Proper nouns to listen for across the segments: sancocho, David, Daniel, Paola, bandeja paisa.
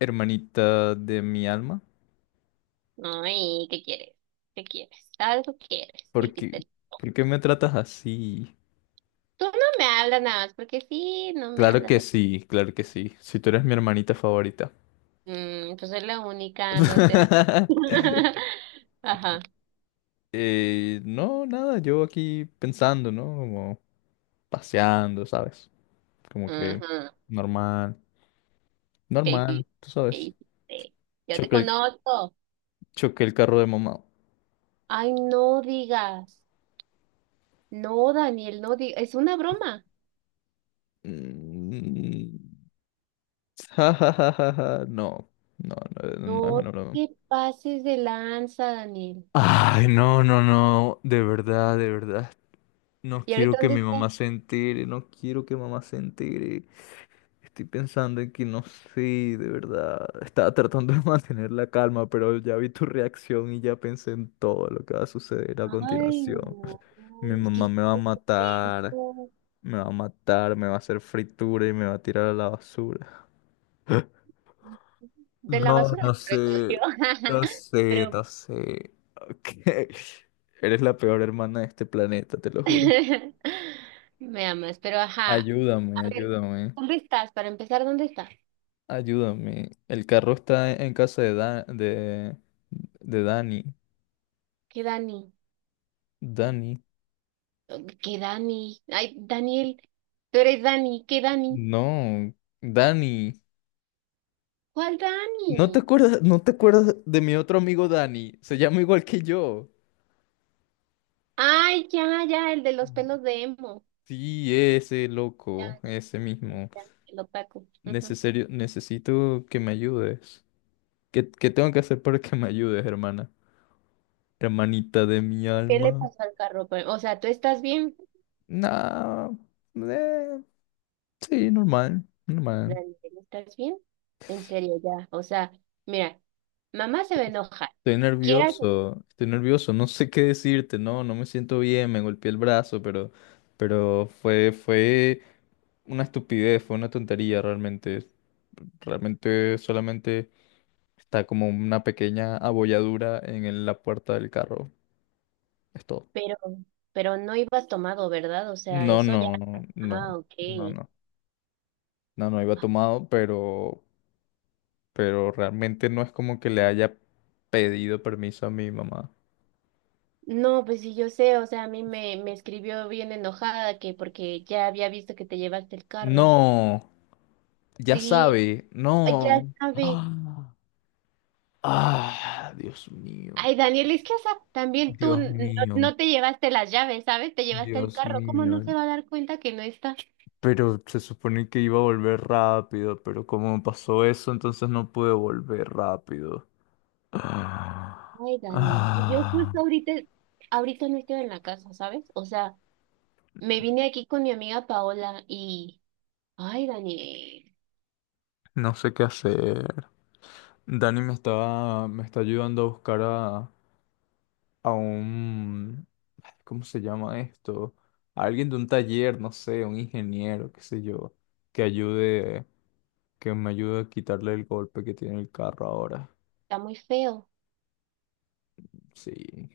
Hermanita de mi alma, Ay, ¿qué quieres? ¿Qué quieres? ¿Algo quieres? ¿Qué ¿por qué, hiciste? ¿por qué me tratas así? Tú no me hablas nada más porque sí, no me Claro hablas. que sí, claro que sí. Si tú eres mi hermanita favorita. Mm, pues soy la única, no te hablo. Ajá. No, nada, yo aquí pensando, ¿no? Como paseando, ¿sabes? Como que Ajá. normal, ¿Qué normal, hiciste? tú ¿Qué sabes. hiciste? Yo te Choqué el, conozco. choqué el carro de mamá. Ay, no digas. No, Daniel, no digas. Es una broma. Mm, ja, ja, ja, ja, ja. No, no, no, No no es una broma. te pases de lanza, Daniel. Ay, no, no, no, de verdad, de verdad. No ¿Y quiero ahorita que dónde mi estás? mamá se entere, no quiero que mamá se entere. Estoy pensando en que no sé, de verdad. Estaba tratando de mantener la calma, pero ya vi tu reacción y ya pensé en todo lo que va a suceder a Ay, continuación. no. Mi Es que mamá me va a hiciste matar, esto. me va a matar, me va a hacer fritura y me va a tirar a la basura. De la No, basura no te sé, recogió. Pero no sé. Ok. Eres la peor hermana de este planeta, te lo juro. me amas, pero ajá. Ayúdame, A ver, ayúdame, ¿dónde estás? Para empezar, ¿dónde estás? ayúdame. El carro está en casa de, de Dani. ¿Qué Dani? Dani. ¿Qué Dani? Ay, Daniel, tú eres Dani, ¿qué Dani? No, Dani. ¿Cuál ¿No te Dani? acuerdas, no te acuerdas de mi otro amigo Dani? Se llama igual que yo. Ay, ya, ya, el de los pelos de emo. Sí, ese Ya, loco, ya, ese ya, mismo. ya, el opaco. Ujú. Necesario, necesito que me ayudes. ¿Qué tengo que hacer para que me ayudes, hermana? Hermanita de mi ¿Qué le alma. pasó al carro? Pues, o sea, ¿tú estás bien? Nah, eh, sí, normal, normal. Daniel, ¿estás bien? En serio, ya. O sea, mira, mamá se va a enojar. Quieras o no, Estoy nervioso, no sé qué decirte, no, no me siento bien, me golpeé el brazo, pero, fue una estupidez, fue una tontería realmente. Realmente solamente está como una pequeña abolladura en la puerta del carro. Es todo. Pero, pero no ibas tomado, ¿verdad? O sea, No, eso ya. no, no, Ah, ok. no, no. No, no iba tomado, pero realmente no es como que le haya pedido permiso a mi mamá. No, pues sí, yo sé, o sea, a mí me, me escribió bien enojada que porque ya había visto que te llevaste el carro. No, ya Sí, sabe, no. ya sabe. ¡Ah! Ah, Dios mío, Ay, Daniel, es que, o sea, también tú Dios mío, no te llevaste las llaves, ¿sabes? Te llevaste el Dios carro. ¿Cómo no mío, se va a dar cuenta que no está? pero se supone que iba a volver rápido, pero como pasó eso, entonces no pude volver rápido. Ay, Dani, y yo Ah, ah, justo ahorita, ahorita no estoy en la casa, ¿sabes? O sea, me vine aquí con mi amiga Paola y, ay, Dani, no sé qué hacer. Me está ayudando a buscar a un, ay, ¿cómo se llama esto? A alguien de un taller, no sé, un ingeniero, qué sé yo, que ayude, que me ayude a quitarle el golpe que tiene el carro ahora. está muy feo. Sí,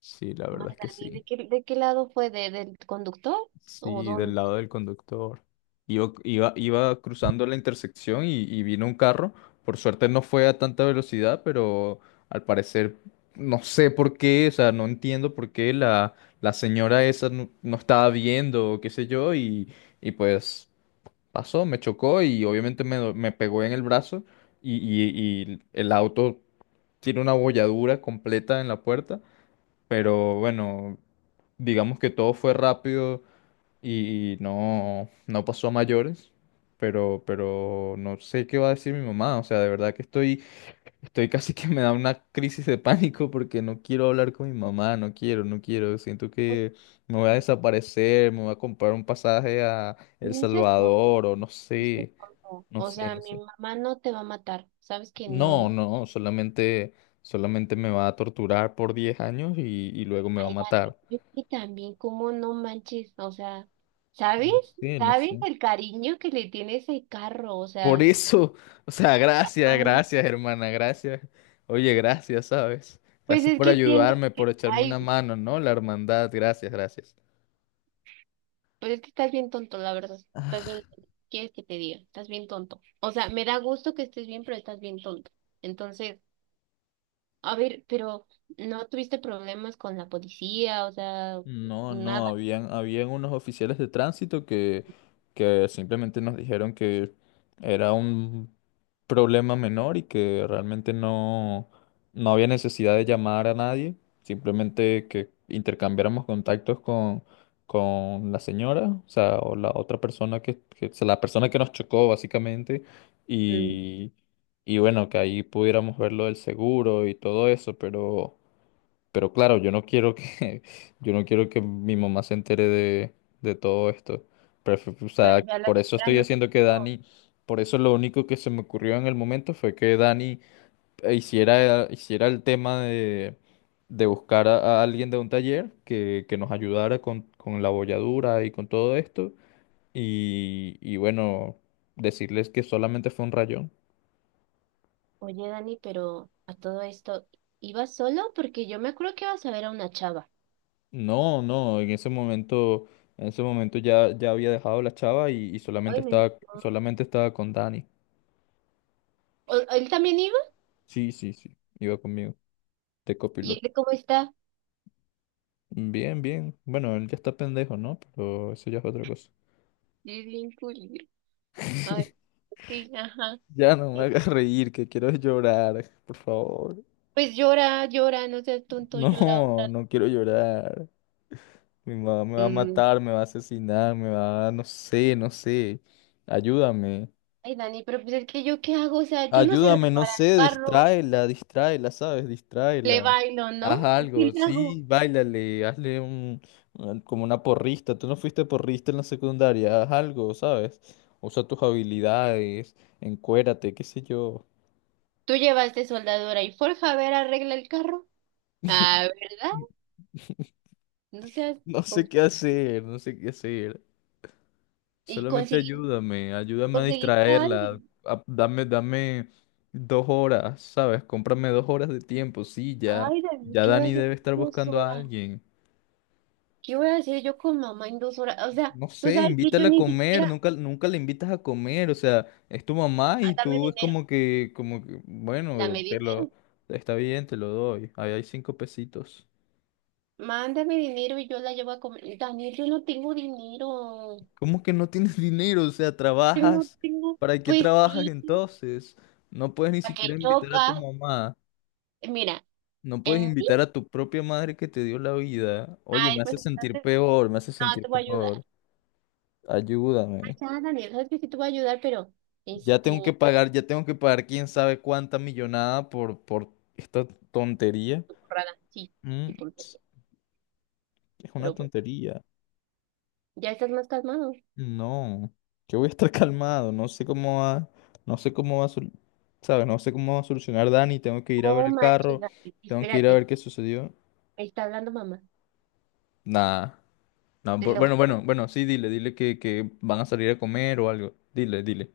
sí, la Ay, verdad es que Dani, ¿de sí. qué, de qué lado fue? ¿De, del conductor? ¿O Sí, del dónde? lado del conductor. Iba cruzando la intersección y vino un carro. Por suerte no fue a tanta velocidad, pero al parecer no sé por qué, o sea, no entiendo por qué la, la señora esa no, no estaba viendo o qué sé yo y pues pasó, me chocó y obviamente me pegó en el brazo y, y el auto tiene una bolladura completa en la puerta, pero bueno digamos que todo fue rápido, y no, no pasó a mayores, pero no sé qué va a decir mi mamá, o sea, de verdad que estoy, estoy casi que me da una crisis de pánico porque no quiero hablar con mi mamá, no quiero, no quiero, siento que me voy a desaparecer, me voy a comprar un pasaje a El Me dices por, Salvador o no me dices sé, por no. O sea, no mi sé. mamá no te va a matar. Sabes que No, no. no, solamente, solamente me va a torturar por 10 años y luego me va a Ay, Dani, matar. yo que también, ¿cómo no manches? O sea, ¿sabes? No sé, no ¿Sabes sé. el cariño que le tiene ese carro? O Por sea, eso, o sea, gracias, ay, gracias, hermana, gracias. Oye, gracias, ¿sabes? pues Gracias es por que tienes ayudarme, por que. echarme Ay, una mano, ¿no? La hermandad, gracias, gracias. pues es que estás bien tonto, la verdad. Estás bien tonto. ¿Quieres que te diga? Estás bien tonto. O sea, me da gusto que estés bien, pero estás bien tonto. Entonces. A ver, pero ¿no tuviste problemas con la policía? O sea, No, no, nada. Habían unos oficiales de tránsito que simplemente nos dijeron que era un problema menor y que realmente no, no había necesidad de llamar a nadie, simplemente que intercambiáramos contactos con la señora, o sea, o sea, la persona que nos chocó básicamente, Mm. y, y bueno, que ahí pudiéramos ver lo del seguro y todo eso, pero... Pero claro, yo no quiero que, yo no quiero que mi mamá se entere de todo esto. O Pero sea, ya la por eso señora estoy no se haciendo que pudo. Dani, por eso lo único que se me ocurrió en el momento fue que Dani hiciera el tema de buscar a alguien de un taller que nos ayudara con la bolladura y con todo esto. Y bueno, decirles que solamente fue un rayón. Oye, Dani, pero a todo esto, ¿ibas solo? Porque yo me acuerdo que ibas a ver a una chava. No, no, en ese momento ya, ya había dejado la chava y Ay, menos mal. solamente estaba con Dani. ¿O- ¿Él también iba? Sí, sí, sí, iba conmigo, de ¿Y copiloto. él cómo está? Bien, bien. Bueno, él ya está pendejo, ¿no? Pero eso ya es otra cosa. Es bien culero. Ay, sí, ajá. Ya no me Sí. hagas reír, que quiero llorar, por favor. Pues llora, llora, no seas tonto, llora No, otra vez. no quiero llorar. Mi mamá me va a Mm. matar, me va a asesinar, me va a... no sé, no sé. Ayúdame. Ay, Dani, pero pues es que yo qué hago, o sea, yo no sé Ayúdame, no reparar el sé, carro, distráela, distráela, ¿sabes? le Distráela. bailo, Haz ¿no? ¿Qué algo, le sí, hago? báilale, como una porrista. Tú no fuiste porrista en la secundaria, haz algo, ¿sabes? Usa tus habilidades, encuérate, qué sé yo. Tú llevaste soldadora y forja, a ver, arregla el carro. Ah, ¿verdad? No seas No sé qué tonto. hacer, no sé qué hacer. Y Solamente conseguí, ayúdame, ayúdame a conseguiste a distraerla. alguien. Dame, dame 2 horas, ¿sabes? Cómprame 2 horas de tiempo, sí, ya, Ay, David, ya ¿qué voy a Dani hacer debe en estar dos buscando a horas? alguien. ¿Qué voy a hacer yo con mamá en 2 horas? O sea, No tú sé, sabes que yo invítala a ni comer, siquiera, nunca, nunca la invitas a comer, o sea, es tu mamá y ah, dame tú es dinero, como que, dame bueno, te dinero. lo, está bien, te lo doy, ahí hay cinco pesitos. Mándame dinero y yo la llevo a comer. Daniel, yo no tengo dinero. ¿Cómo que no tienes dinero? O sea, Yo no trabajas, tengo, ¿para qué pues trabajas sí, entonces? No puedes ni para que siquiera invitar a tu chocas. mamá, Mira, no puedes en mí, invitar a tu propia madre que te dio la vida. Oye, me ay, pues hace sentir entonces peor, me hace no sentir te voy a ayudar. peor, ayúdame. Ya, Daniel, sabes que sí te voy a ayudar, pero Ya este, tengo que pagar, ya tengo que pagar quién sabe cuánta millonada por esta tontería. tu porrada, sí, Mm, tu tontería. ps, es una Pero bueno, tontería. ya estás más calmado. No, yo voy a estar calmado. No sé cómo va, no sé cómo va a, sol- ¿sabes? No sé cómo va a solucionar Dani. Tengo que ir a ver Oh, el manches, carro. Daniel, Tengo que ir a espérate, ver qué sucedió. me está hablando mamá, Nada. No, te lo bueno, bueno, juro. bueno, sí, dile, dile que van a salir a comer o algo. Dile, dile.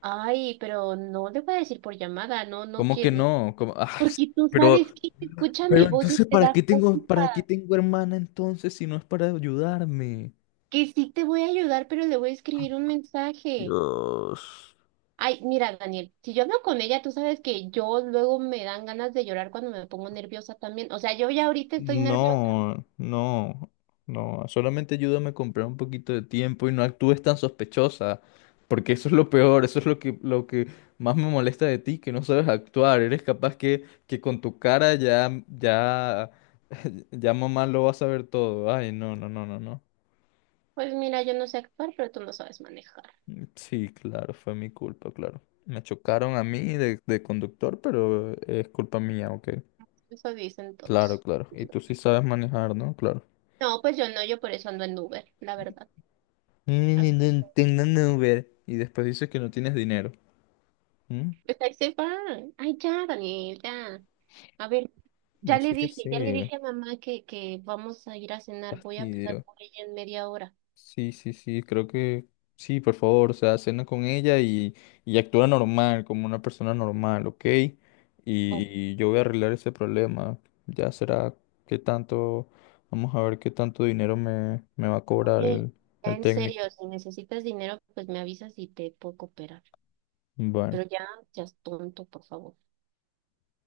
Ay, pero no le voy a decir por llamada, no, no ¿Cómo que quiero, no? ¿Cómo? Ah, porque tú pero sabes que se escucha mi Pero voz y entonces, te da cuenta para qué tengo hermana entonces si no es para ayudarme? que sí te voy a ayudar, pero le voy a escribir un mensaje. Dios. Ay, mira, Daniel, si yo hablo con ella, tú sabes que yo luego me dan ganas de llorar cuando me pongo nerviosa también. O sea, yo ya ahorita estoy nerviosa. No, no, no. Solamente ayúdame a comprar un poquito de tiempo y no actúes tan sospechosa. Porque eso es lo peor, eso es lo que más me molesta de ti, que no sabes actuar. Eres capaz que con tu cara ya, ya, ya mamá lo va a saber todo. Ay, no, no, no, no, no. Pues mira, yo no sé actuar, pero tú no sabes manejar. Sí, claro, fue mi culpa, claro. Me chocaron a mí de conductor, pero es culpa mía, ok. Eso dicen Claro, todos. claro. Y tú sí sabes manejar, ¿no? Claro. No, pues yo no, yo por eso ando en Uber, la verdad. Ni ni Así, ni tengo un Uber. Y después dices que no tienes dinero. ¿Mm? pues ahí se van. Ay, ya, Daniel, ya. A ver, No sé qué ya le hacer. dije a mamá que vamos a ir a cenar. Voy a pasar Fastidio. por ella en media hora. Sí, sí, sí, creo que sí, por favor, o sea, cena con ella y actúa normal, como una persona normal, ¿ok? Oh, Y yo voy a arreglar ese problema. Ya será qué tanto, vamos a ver qué tanto dinero me, me va a ok, cobrar ya el en serio, técnico. si necesitas dinero, pues me avisas y te puedo cooperar. Bueno. Pero ya, seas tonto, por favor.